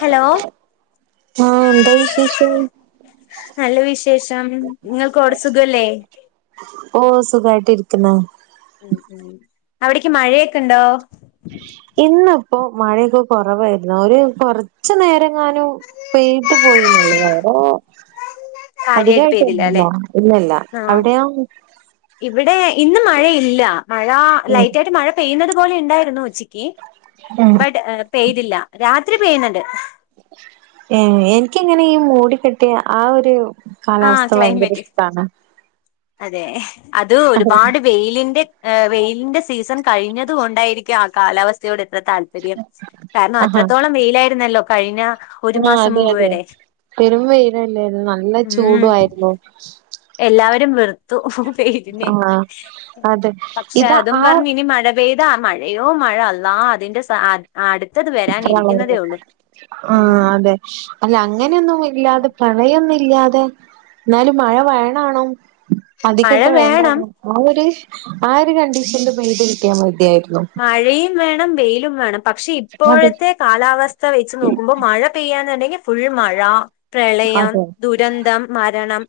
Hello ആ എന്താ വിശേഷം നല്ല വിശേഷം നിങ്ങൾക്കടെ സുഖല്ലേ ഓ സുഖായിട്ടരിക്കുന്ന ഉം ഉ അവിടക്ക് മഴയൊക്കെ ഉണ്ടോ ഇന്നിപ്പോ മഴയൊക്കെ കുറവായിരുന്നു ഒരുര് കൊറച്ച നേരം ഞാനും പെയട്ട് പോയി നല്ലത വറോ കാര്യായിട്ട് പെയ്തില്ല അല്ലെ അധികമായിട്ട്ന്നല്ലോ ഇന്നല്ല അവിടെയാ ഇന്നും മഴയില്ല മഴ ഉം ലൈറ്റ് ആായിട്ട് മഴ പെയ്യുന്നത് പോലെ ഉണ്ടായിരുന്നു ഉച്ചിക്ക് ബട്ട് പെയ്തില്ല രാത്രി പെയ്യുന്നുണ്ട് ഏ എനിക്ക എങ്ങനെ ഈ മൂട കെട്ടിയ ആ ഒരു ആ കാലാവസ്ഥ ഭയങ്കര ക്ലൈമറ്റ് ഇഷ്ടാണ് അതെ അത് ഒരുപാട് വെയിലിന്റെ വെയിലിന്റെ സീസൺ കഴിഞ്ഞതുക കൊണ്ടായിരിക്കും ആ കാലാവസ്ഥ വ്യയോട് എത്ര താല്പര്യം കാരണം ആഹാ അത്രത്തോളം വെയിലായിരുന്നല്ലോ കഴിഞ്ഞ ഒരു മാസം മുമ്പ് വരെ വെരുമ്പയിലല്ലായിരുന്നു നല്ല ചൂടു ഉം ആായിരുന്നു എല്ലാവരും വെറുത്തു പെയ്തിനെ ആഹ് അതെ പക്ഷെ ഇതാ അതും ആ പറഞ്ഞ് ഇനി മഴ പെയ് ത മഴയോ മഴ അള്ളാ അതിന്റെ സ അ അടു പ്രളയം ആ ഉം അതെ അല്ല അങ്ങനെയൊന്നും ഇല്ലാതെ പ്രളയം നി ട്ടിയാതെ എന്നാലും മഴ വേണാണോ പതി മഴ കെട്ട വേണം വേണ്ടണോ ആ ഒരു ആ ഒരു കണ്ടീഷൻ പെയ്ത് കിട്ടിയാൽ മതിയാ മഴയും വേണം വെയിലും വേണം പക്ഷെ അതെ ഇപ്പോഴത്തെ കാലാവസ്ഥ വെച്ച് നോക്കുമ്പോ മഴ പെയ്യാന്നുണ്ടെങ്കിൽ ഫുൾ മഴ പ്രളയം അതെ ദുരന്തം മരണം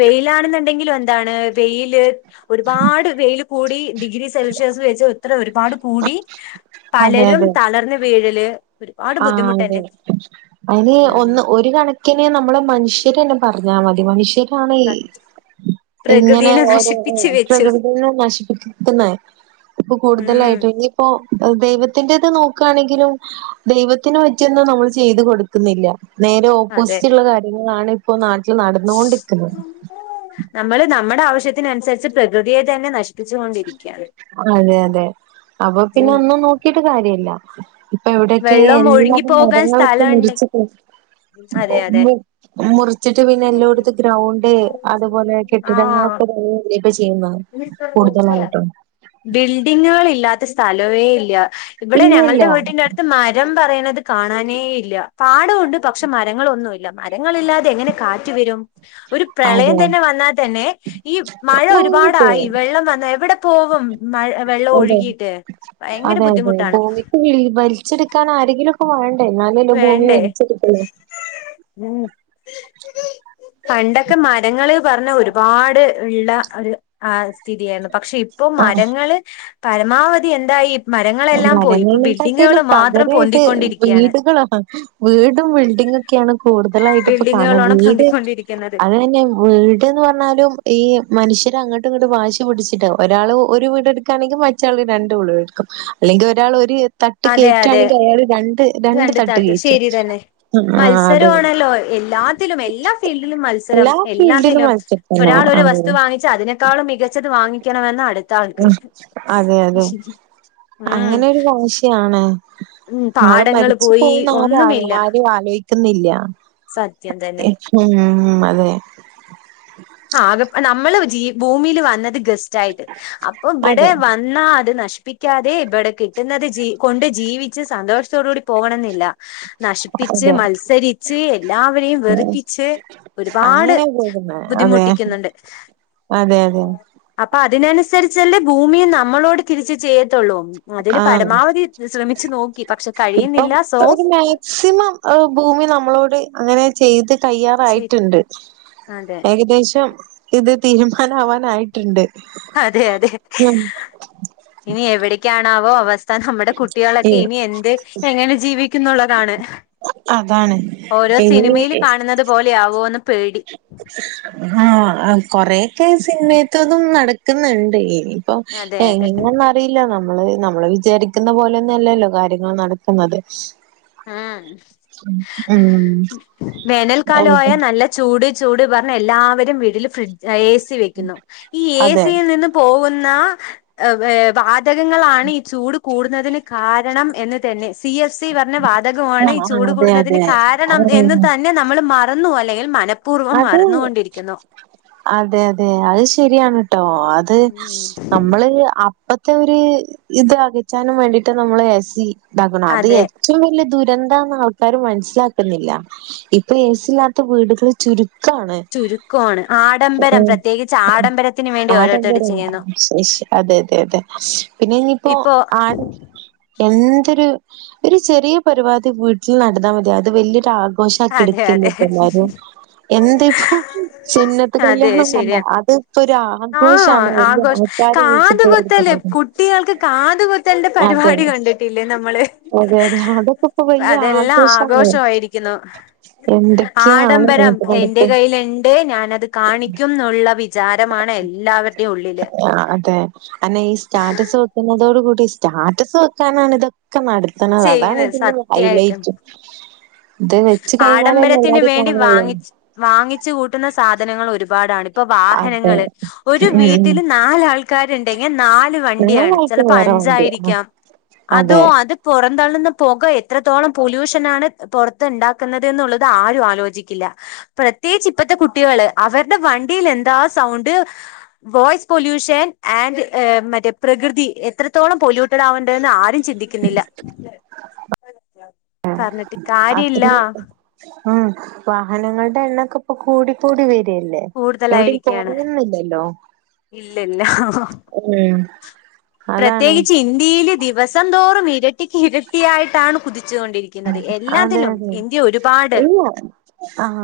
വെയിലാണെന്നുണ്ടെങ്കിലും എന്താണ് വെയില് ഒരുപാട് വെയില് കൂടി ഡിഗ്രി സെൽഷ്യസ് വെച്ച് എത്ര ഒരു പാട് കൂടി അതെ പലരും അതെ തളർന്ന് വീഴല് ഒരുപാട് ആഹ് അതെ ബുദ്ധിമുട്ടന്നെ അയിന് ഉം ഒന്ന് ഒരു കണക്കിന് നമ്മള് മനുഷ്യരന്നെ പറഞ്ഞാ മതി മനുഷ്യരാണ് ഈ ഇങ്ങനെ പ്രകൃതിനെ ഓരോ നശിപ്പിച്ച് വെച്ചു പ്രകൃതിനെ നശിപ്പിക്കുന്നെ ഇപ്പൊ ഉം കൂടുതലായിട്ടും ഇനിയിപ്പോ ദൈവത്തിന്റെ നോക്കുവാണെങ്കിലും ദൈവത്തിന് പറ്റിയൊന്നും നമ്മൾ ചെയ്ത് കൊടുക്കുന്നില്ല നേരെ അതെ ഓപ്പോസിറ്റ്ള്ള കാര്യങ്ങളാണ് ഇപ്പോ നാട്ടില് നടന്നൊണ്ടിക്കുന്നെ ത്യത്തിനനുസരിച്ച് പ്രകൃതിയെ തന്നെ നശിപ്പിച്ചുകൊണ്ടിരിക്കാണ് അതെ അതെ അപ്പൊ പിന്നെ ഒന്നും നോക്കിട്ട് കാര്യല്ല ഇപ്പൊ എവിടൊക്കെ വെള്ളം ഒഴുകി എല്ലാരും പോകാൻ മരങ്ങളൊക്കെ സ്ഥലണ്ട് മുറിച്ച് പോ അതെ അതെ മുറിച്ചിട്ട് പിന്നെ എല്ലോട്ത്തും ഗ്രൗണ്ട് അതുപോലെ കെട്ടിടങ്ങളൊക്കെ ഇപ്പൊ ചെയ്യുന്നത് കൂടുതലായിട്ടും ബിൽഡിങ്ങാളില്ലാത്ത സ്ഥ സ്ഥലവേല്ല ഇവിടെ ഇല്ല ഇല്ല ഞങ്ങൾടെ വീട്ടിന്റെ അടുത്ത് മരം പറയ ന്നത് കാണാനേ ഇല്ല പാടവൊണ്ട് പക്ഷെ മരങ്ങളൊന്നുല്ല മരങ്ങളില്ലാതെങ്ങനെ കാറ്റ് വെരും ഒരു പ്രളയം അതെ തന്നെ വന്നാ തന്നെ ഈ മഴ ഒരു മുങ്ങിപ്പോവും പാടായി വെള്ളം വന്ന എവിടെ പോവും മഴ വെള്ളം അതെ ഒഴുകിട്ട് ഭയങ്കര അതെ ബുദ്ധിമുട്ടാണ് [unintelligible] വലിച്ചെടുക്കാൻ ആരെങ്കിലും വേണ്ടേ ഉം പണ്ടൊക്കെ മരങ്ങള് പറഞ്ഞ ഒരുപാട് ള്ള ഒരു ആ സ്ഥിതിയാണ് പക്ഷെ ഇപ്പോ ആ മരങ്ങള് പരമാവധി എന്തായി മരങ്ങളെല്ലാം പോയി ഇപ്പൊ ബിൽഡിങ്ങുകൾ മരങ്ങളെക്കാട്ടിലും മാത്രം പകരായിട്ട് പൊന്തിക്കൊണ്ടിരിക്കുകയാണ് വീടുകളാ വീടും ബിൽഡിങ്ങൊക്കെണ് കൂടുതലായിട്ട് പ്പൊ കാണ ബിൽഡിങ്ങുകളാണ് വീട് പൊന്തിക്കൊണ്ടിരിക്കുന്നത് അത് തന്നെ വീട്ന്ന് പറഞ്ഞാലും ഈ മനുഷ്യര് അങ്ങോട്ടും ഇങ്ങോട്ടും വാശി പിടിച്ചിട്ടാ ഒരാള് ഒരു വീട് ട്ക്കാണെങ്കിൽ മറ്റാൾ രണ്ട് വീട് ട്ക്കും അല്ലെങ്കി ഒരാൾ ഒരു തട്ട് അതെ അതെ കേറ്റാണെങ്കി അയാൾ രണ്ട് രണ്ട് തട്ട് കേറ്റും മത്സരവാണല്ലോ എല്ലാത്തിലും എല്ലാ ഫീൽഡിലും മത്സരം എല്ലാ ഫീൽഡിലും എല്ലാത്തിലും മത്സരം തന്നെ ഒരാൾ ളൊരു അതെ വസ്തു വാങ്ങിച്ച അതിനേക്കാളും മികച്ചത് വാങ്ങിക്കണമെന്ന അടു ഉം അതെ അതെ ഉം അങ്ങനെ ഒരു വാശിയാണ് ഉം നാളെ പാടങ്ങൾ മരിച്ചു പോയി പോവുന്ന് ഒന്നുമില്ല ആരും [unintelligible] ആലോയ്ക്കുന്നില്ല സത്യം തന്നെ [unintelligible] അതെ ആ അത് നമ്മള് ജീ ഭൂമിയില് വന്നത് ഗസ്റ്റായിട്ട് അപ്പൊ ഇവിടെ അതെ വന്നാ അത് നശി പ്പിക്കാതെ ബെടെ കിട്ടുന്നത് ജീ കൊണ്ട് ജീവിച്ച് സന്തോഷത്തോടു കൂടി പോകണന്നില്ല. നശിപ്പിച്ച് അതെ മത്സരിച്ച് എല്ലാവരെയും വെറുപ്പിച്ച് ഒരുപാട് അങ്ങനെ പോകുന്നെ അതെ ബുദ്ധിമുട്ടിക്കുന്ന്ണ്ട്. അതെ അതെ അപ്പ അതിനനുസരിച്ചല്ലേ ഭൂമിയും നമ്മളോട് തിരിച്ച് ചെയ്യ ത്തുള്ളൂ അതിന് ആഹ് പരമാവധി ശ്രമിച്ചു നോക്കി പക്ഷെ കഴിയുന്നില്ല സോ അഹ് ഭൂമി നമ്മളോട് അങ്ങനെ ചെയ്ത് ശരി കയ്യാറായിട്ട്ണ്ട് അതെ ഏകദേശം ഇത് തീരുമാനം ആവാനായിട്ട്ണ്ട്. അതെ അതെ ഇനി എവിടേക്കാണാവോ താൻ ഹമ്മടെ കുട്ടികളൊക്കെ ഏഹ് ഇനി എന്ത് എങ്ങെനെ ജീവിക്കുന്നുള്ളതാണ് അതാണ് ഓരോസിനിമയിൽ കാണുന്നതുപോലെ യാവോന്ന്. ഹാഹ് കൊറേക്കെ തിൻമേത്തതും നടക്കുന്നുണ്ടിപ്പം. അതെ എഹ് അതെ ഇങ്ങന്നറിയില്ല, നമ് മ്മള് നമ്മള് വിചാരിക്കുന്ന പോലെന്നുല്ലല്ലോ കാര്യങ്ങൾ നടക്കുന്നത്. ആം ഉം വേനൽക്കാലമായാ നല്ല ചൂട്. ചൂട് പറഞ്ഞെല്ലാവരും വീട്ടല് ഫ്രിഡ്, അല്ല എ സി വെക്കുന്നു. ഈ എ അതെ സിയിൽ നിന്നുപോഉ ന്ന, വാതകങ്ങളാണീചൂട് കൂടുന്നതിന് കാരണമെന്നുതന്നെ സി. എഫ്. സി വന്ന വാതകമാണീ ആഹ് ആഹ് ചൂട് അതെ കൂടുന്നതിന് അതെ ഉം കാരണമെന്നുതന്നെ നമ്മള്, മറന്നുവല്ലെങ്കിൽ മനപ്പ അതെ, അതെയതെ അതു ശരിയാണ്. ട്ടോ, ഉം അത്‌നമ്മളപ്പ ഒരിത്അകറ്റാനും വേണ്ടിയിട്ട് നമ്മള് എ. സി ഉണ്ടാക്കണം. അത് അതെ ഏറ്റവുംവലിയ ദുരി എന്താന്ന് ആൾക്കാർ മനസ്സിലാക്കുന്നില്ല, ഇപ്പം എ. സിയില്ലാത്ത വീടുകൾ ചുരു ക്കാണ്. ചുരുക്കമാണ് ആഡംബരം പ്രത്യേകിച്ച് ആഡംബരത്തിന് വേണ്ടി ഓരോരുത്തര് ആഡംബര ചെയ്യുന്നു അതെയതെയതെ, പിന്നെയിനിയിപ്പോ ഇപ്പോ ലാൺഎന്തൊരു ഒരു ചെറിയപരിപാടി വീട്ടിൽ നടന്നാൽ മതി അതുവലിയൊരാ ഘോഷാക്കി അതെ എടുത്തില്ലേ അതെ പിള്ളാരും, എന്തുചെയ്യും എന്നിട്ട് അതെ കല്യാണംവന്നു ശരിയാ അതിപ്പോ ഒരു ആഹ് ആഘോഷമാണ്,. വല്യ ആഘോഷ ആൾക്കാര്‌ വിളിച്ചിട്ടുള്ള യൊരു കാതുകുത്തല് പരിപാടി. കുട്ടികൾക്ക് കാതുകുത്തലിന്റെ അതെ പരിപാടി കണ്ടിട്ടില്ലേ നമ്മള്. അതെ അതെ അതൊക്കെ ഇപ്പൊ വലിയ ആഘോഷാണ് അതെല്ലാമാഘോഷമായിരിക്കുന്നു. എന്തൊക്കെയാണ്.. ഉം എന്റെ കൈയ്യിലുണ്ട്. ഞാനതുകാണിക്കു മെന്നുള്ള വിചാരമാണെല്ലാവർക്കും. ആ, അതെ അന്നീസ്റ്റാറ്റസ് വെക്കുന്നതോടു കൂടി സ്റ്റാറ്റസ് വെക്കാനാണിതൊ ഒക്കെ നടത്തണത് അതാണ് ചെയ്യുന്നത് ഇതിന്റെയൊരുഹൈലൈറ്റും. ആഡംബരത്തിനു വേണ്ടി കാണുള്ളൂ വാങ്ങിച്ചു. വാങ്ങിച്ചു കൂട്ടുന്ന സാ സാധനങ്ങളൊരുപാടാണ്. അതെ ഇപ്പൊവാഹനങ്ങളൊരു ഉം ഉം വീട്ടില് നാലാൾക്കാരുണ്ടെങ്കിൽ നാലുവണ്ടിയാണ്. ഞങ്ങൾക്കും ചിലപ്പോ വേറെ വണ്ടിയാ ആഹ് അഞ്ചായിരിക്കാം, അതെ അതോയതുപുറന്തള്ളുന്ന പുക എത്രത്തോളം പൊല്യൂഷനാണ്, പുറ ഇതുണ്ടാക്കുന്നതെന്നുള്ളത് ആരും ആലോചിക്കില്ല. പ്രത്യേകിച്ച് ഇപ്പളത്തെ കുട്ടികള് അവരുടെ വണ്ടിയിലെ എന്താസൗണ്ട്, വോയിസ് പൊല്യൂഷൻആൻഡ് മറ്റേ പ്രകൃതി. എത്രത്തോളം പൊല്യൂട്ടടാകണ്ടേന്ന.. ചിന്തിക്കുന്നില്ല. പറഞ്ഞിട്ടു കാര്യമില്ല.. അത്രയും ഉം.. വാഹനങ്ങളുടെ എണ്ണമൊക്കെ ഇപ്പംകൂടിക്കൂടി വരും പിന്നെ, എവിടയും പോയിരിന്നില്ലല്ലോ ഇല്ലില്ല അതാണ് പ്രത്യേകിച്ച്ഇന്ത്യയിലുദിവസംതോറും, ഇരട്ടിക്കിരട്ടിയായിട്ടാണ് കുതി അതെയതെ ഒരുപാട് എങ്ങോ ആഹ..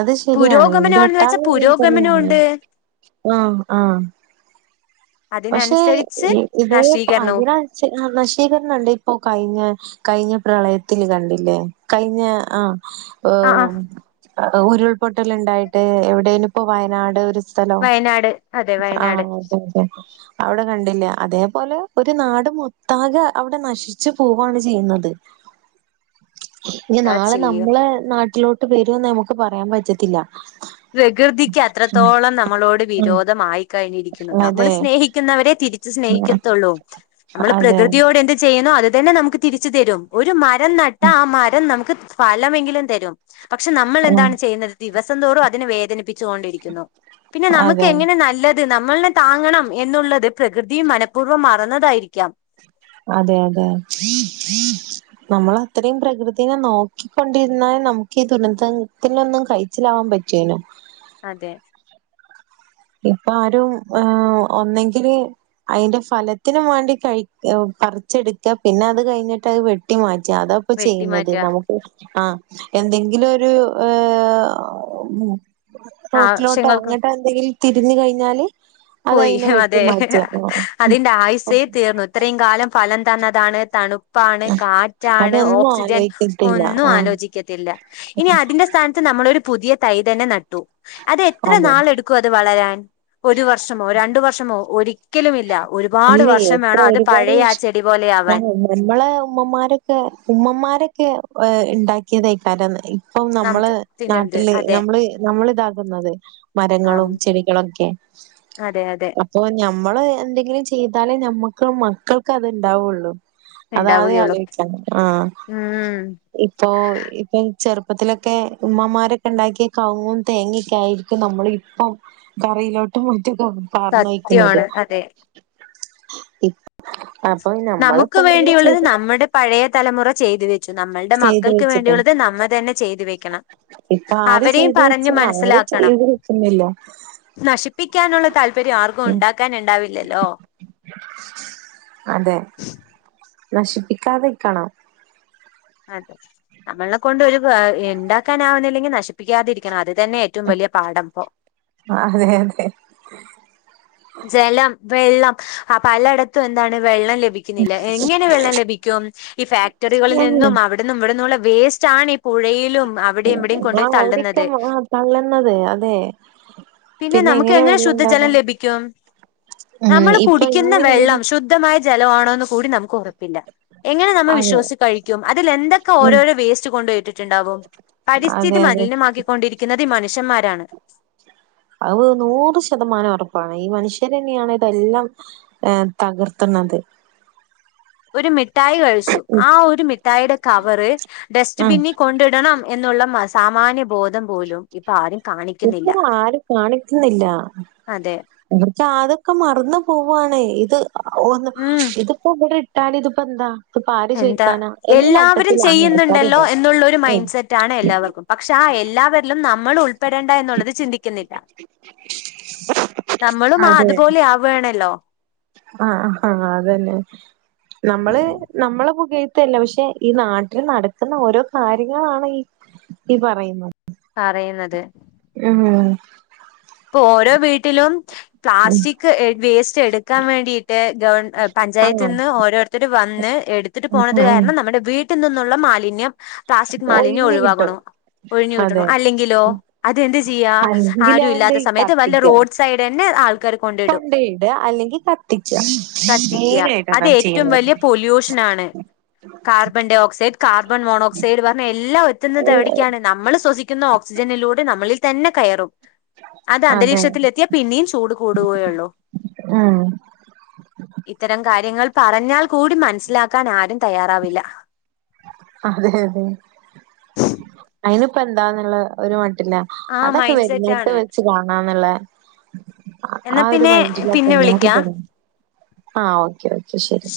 അതുശരിയാണ്. ഇന്ത്യ പുരോഗമനമാണെന്ന് വെച്ചാൽ യൊട്ടാകെ ഇതുതന്നെ പുരോഗമനമുണ്ട് ആഹ്.. ആഹ.. അതിനനുസരിച്ച് പക്ഷേയിതേ നഷ്ടീകരണവും അതിന നശീകരണമല്ലേ ഇപ്പൊ കഴിഞ്ഞേ, കഴിഞ്ഞ പ്രളയത്തിലുകണ്ടില്ലേ കഴിഞ്ഞ ആ.. ആ ആ ഉരുൾപൊട്ടലുണ്ടായിട്ട്, എവിടെനും ഇപ്പോ വയനാട് ഒരു സ്ഥലോ, വയനാട് അതെ ആ.. വയനാട് അതെയതെ അവിടെ കണ്ടില്ലേ, അതേപോലെ ഒരു നാട് മൊത്താകെ അവിടെ നശിച്ചു പോവാണ് ചെയ്യുന്നത്. ഇനി എന്താ ചെയ്യ നാളെനമ്മളെ നാട്ടിലോട്ടു വരുമെന്ന് നമുക്ക് പറയാൻ പറ്റത്തില്ല. പ്രകൃതിക്ക് ഉം ഉം. കഴിഞ്ഞരിക്കുന്നു. നമ്മള് അതെ സ്നേഹിക്കുന്നവരെ ഉം. തിരിച്ചുസ്നേഹിക്കത്തുള്ളൂ. അതെ നമ്മള്പ്രകൃതിയോട് എന്ത് ചെയ്യു അതുതന്നെ നമുക്കു തിരിച്ചുതരും. ഒരു മരം നട്ടാൽ ആ, മരംനമുക്ക് ഫലമെങ്കിലും.. തരും. പക്ഷേ നമ്മളെ ഉം ന്താണുചെയ്യുന്നത്, ദിവസംതോറും അ.. ചോണ്ടിരിക്കുന്നോ പിന്നെ നമുക്ക് അതെ എങ്ങെനെ നല്ലത് നമ്മളേ താങ്ങണം എന്നുള്ളത് പ്രകൃതി മനഃപൂർവ്വം മറന്നതായിരിക്കാം അതെ അതെ നമ്മൾ അത്രയും പ്രകൃതിനെ നോക്കിക്കൊണ്ടിരുന്നാൽ നമുക്ക് ഈ ദുരന്തത്തിനൊന്നും കഴിച്ചിലാ പറ്റെനു അതെ ഇപ്പ ആരും അഹ് ഒന്നെങ്കില് അതിന്റെ ഫലത്തിന് വാണ്ടി കഴി ഉഹ് പറിച്ചെടുക്കുക പിന്നെ അത് കഴിഞ്ഞിട്ട് അത് വെട്ടി മാ ച്ച അതാപ്പൊ ചെയ്യുന്നത് വെട്ടിമാറ്റുക നമുക്ക് ആ എന്തെങ്കിലും ഒരു ഏ റോട്ടിലോട്ടോ ആവശ്യങ്ങൾക്ക് അങ്ങോട്ട് എന്തെങ്കിലും തിരുന്ന് കഴിഞ്ഞാല് അത് പോയി അയിനെ വെട്ടി അതെ മാറ്റാ അതിന്റെ ആയുസെ തീർന്നു ഇത്രയും കാലം ഫലം തന്നതാണ് തണുപ്പാണ് കാറ്റാണ് അതൊന്നും ഓക്സിജൻ ആലോചിച്ചിട്ടില്ല ഒന്നും ആഹ് ആലോചിക്കത്തില്ല ഇനി അതിന്റെ സ്ഥാനത് നമ്മൾ ഒരു പുതിയ തൈ തന്നെ നട്ടു അത് എത്ര അതെ നാൾ എടുക്കും അത് വളരാൻ ഒരു വ ർഷമോ രണ്ട് വർഷമോ ഒരിക്കലും ഇല്ല ഒരുപാട് ഇല്ലേ വർഷം എത്ര വേണം അത് പഴയ ഒരുപാട് ആ ചെടി പോലെ ആ ആവാൻ നമ്മളെ ഉമ്മമാരൊക്കെ ഉമ്മമാരൊക്കെ വേ ഉണ്ടാക്കിയതായിക്കാര ഇപ്പം നമ്മള് നമുക്ക് തിന്നത് നാട്ടില് അതെ നമ്മള് നമ്മള് ഇതാകുന്നത് ആ മരങ്ങളും ചെടികളൊക്കെ അതെ അതെ അപ്പൊ ഞമ്മൾ എന്തെങ്കിലും ചെയ്താലേ ഞമ്മക്കും മക്കൾക്ക് അത്ണ്ടാവുള്ളു അതാതെ ഉണ്ടാവുകയുള്ളൂ ആലോയിച ആ ഉം ഇപ്പൊ ഇപ്പൊ ചെറുപ്പത്തിലൊക്കെ ഉമ്മാരൊക്കെ ഉണ്ടാക്കിയ കവങ്ങും തേങ്ങൊക്കെ ആയിരിക്കും നമ്മൾ ഇപ്പം കറിയിലോ ഇറ്റൊക്കെ പറഞ്ഞു ഒഴികുന്നത് സത്യമാണ് അതെ നമുക്ക് വേണ്ടിയുള്ളത് നമ്മുടെ പഴയ തലമുറ ചെയ്തു വെച്ചു നമ്മളുടെ ചെയ്ത് മക്കൾക്ക് വെച്ചിട്ടാ വേണ്ടിയുള്ളത് നമ്മൾ തന്നെ ചെയ്തു വെ ണം ഇപ്പൊ ആര് അവരെയും ചെയ്തു പറഞ്ഞു വെച്ച ആരും മനസ്സിലാക്കണം ചെയ്തു വെക്കുന്നില്ല നശി പ്പിക്കാനുള്ള താല്പര്യം ആർക്കും ഉം ഉണ്ടാക്കാൻ ഉണ്ടാവില്ലല്ലോ അതെ നശിപ്പിക്കാതെരിക്കണം അതെ നമ്മള കൊണ്ട് ഒരു ഉണ്ടാക്കാനആാവുന്നില്ലെങ്കിൽ നശിപ്പിക്കാതെരിക്കണം അത് തന്നെ ഏറ്റവും വലിയ പാടപ്പോ അതെ അതെ ജലം വെള്ളം അ പലയിടത്തും എന്താണ് വെള്ളം ലഭിക്കുന്നില്ല എങ്ങനെ വെള്ളം ലഭിക്കും ഈ ഫാക്ടറികളിൽ ഉം നിന്നും അവിടും ഇവിടുന്നുള്ള വേസ് റ്റാണി ഈ പുഴയിലും അവിടെയും ഇവിടെയും കൊണ്ടു ആ പോയി അവിടെക്കെ തള്ളുന്നത് ആ തള്ളുന്നത് അതെ പിന്നെ നമുക്ക് എങ്ങനെ ശുദ്ധജലം ലഭി കും ഉം നമ്മൾ ഇപ്പൊ കുടിക്കുന്ന വെള്ളം എങ്ങനെയാലും ശുദ്ധമായി ജലവാണോന്ന് കൂടി നമുക്ക് ഉറപ്പില്ല എങ്ങനെ നമ്മൾ അതെ വിശ്വസിച്ചു കഴിക്കും അതിൽ എന്തൊക്കെ ഉം ഓരോരോ വേസ്റ്റ് കൊണ്ടപോട്ടിട്ടുണ്ടാവും അതെ പരിസ്ഥിതി മതി അതെ ലിന്യമാക്കിക്കൊണ്ടിരിക്കുന്നത് ഈ മനുഷ്യന്മാരാണ് അത് നൂറ് ശതമാനം ഉറപ്പാണ് ഈ മനുഷ്യർ തന്നെയാണ് ഏഹ് ഇതെല്ലാം തകർത്ത ന്നത് ഒരു മിഠായി കഴിച്ചു ആ ഒരു മിഠായിയുടെ കവറ് ഉം ഡസ്റ്റ്ബിനിൽ കൊണ്ടിടണം എന്നുള്ള സാമാന്യ ബോധം പോലും ഇപ്പൊ ആരും കാണിക്കുന്നില്ല ഇപ്പോൾ ആരും കാണിക്കുന്നില്ല അതെ ന്നൊക്കെ അതൊക്കെ മറന്ന് പോവാണെ ഇത് ഒന്ന് ഉം ഇതിപ്പോ [unintelligible] കിട്ടാൻ ഇതിപ്പോ എന്താ ഇതിപ്പോ ആര് എന്താ ചോദിക്കാനാ? എന്ന എല്ലാവരും മട്ടത്തിലാണ് ആൾക്കാര് ചെയ്യുന്നുണ്ടല്ലോ ഇടാ. എന്നുള്ള ഒരു ഉം. മൈൻഡ് സെറ്റ് ആണ് എല്ലാവർക്കും പക്ഷെ ആ എല്ലാവരിലും നമ്മൾ ഉൾപ്പെടേണ്ട എന്നുള്ളത് ചിന്തിക്കുന്നില്ല നമ്മളും ആ അതുപോലെ ആവണല്ലോ അഹ് അതന്നെ നമ്മള് നമ്മള ഴുത്തല്ല പക്ഷെ ഈ നാട്ടിൽ നടക്കുന്ന ഓരോ കാര്യങ്ങളാണ് ഈ ഈ പറയുന്നത് പറയുന്നത് ഉം ഇപ്പൊ ഓരോ വീട്ടിലും പ്ലാസ്റ്റിക് വേസ്റ്റ് എടുക്കാൻ വേണ്ടീട്ട് ഗവൺ പ പഞ്ചായത്തിൽ ആഹ് നിന്ന് ഓരോരുത്തര് വന്ന് എടുത്തിട്ട് പോണത് ആഹ് കാരണം നമ്മുടെ വീട്ടിൽ നിന്നുള്ള മാലിന്യം പ്ലാസ്റ്റിക് മാലിന്യം ഒഴിഞ്ഞ് കിട്ടും. ഒഴിവാകണു ഒഴിഞ്ഞു കിട്ടണു അതെ. അല്ലെങ്കിലോ അതെന്ത് ചെയ്യാ ആരും അല്ലെങ്കിലാണ്ട് ഇല്ലാത്ത സമയത്ത് വല്ല കത്തിക്കാ. റോഡ് സൈഡ് ഇന്നേ ആൾ ആൾക്കാർ കൊണ്ടിടും കൊണ്ടോയിടാ അല്ലെങ്കിൽ കത്തിക്കാ. കത്തിക്കുക മെയിനായിട്ട് അത് അതാ ഏറ്റവും ചെയ്യുന്നത്. വലിയ പൊല്യൂഷൻ ആണ് carbon dioxide carbon monoxide പറഞ്ഞ് എല്ലാം എത്തുന്നത് എവിടേക്കാണ് നമ്മൾ ശ്വസിക്കുന്ന ഓക്സ് ജനിലൂടെ നമ്മളിൽ തന്നെ കയറും. അത് അതെ. അന്തരീക്ഷത്തിലെത്തിയാ പിന്നെയും ചൂട് കൂടുകയുള്ളൂ. ഉം. ഇത്തരം കാര്യങ്ങൾ പറഞ്ഞാൽ കൂടി മനസിലാക്കാൻ ആരും തയ്യാറാവില്ല. അതെ അതെ അയിനിപ്പം എന്താന്നുള്ള ഒരു മ ട്ടിലാ ആ അതൊക്കെ മൈൻഡ് വരുന്നെടുത്ത് സെറ്റാണ്. വെച്ച് കാണാന്നുള്ള ആ എന്നാ ഒരു പിന്നെ മൈൻഡിലാ ഇപ്പോ പിന്നെ എല്ലാരും വിളിക്കാം തന്നെ ആഹ് ഓക്കെ ഓക്കെ ശരി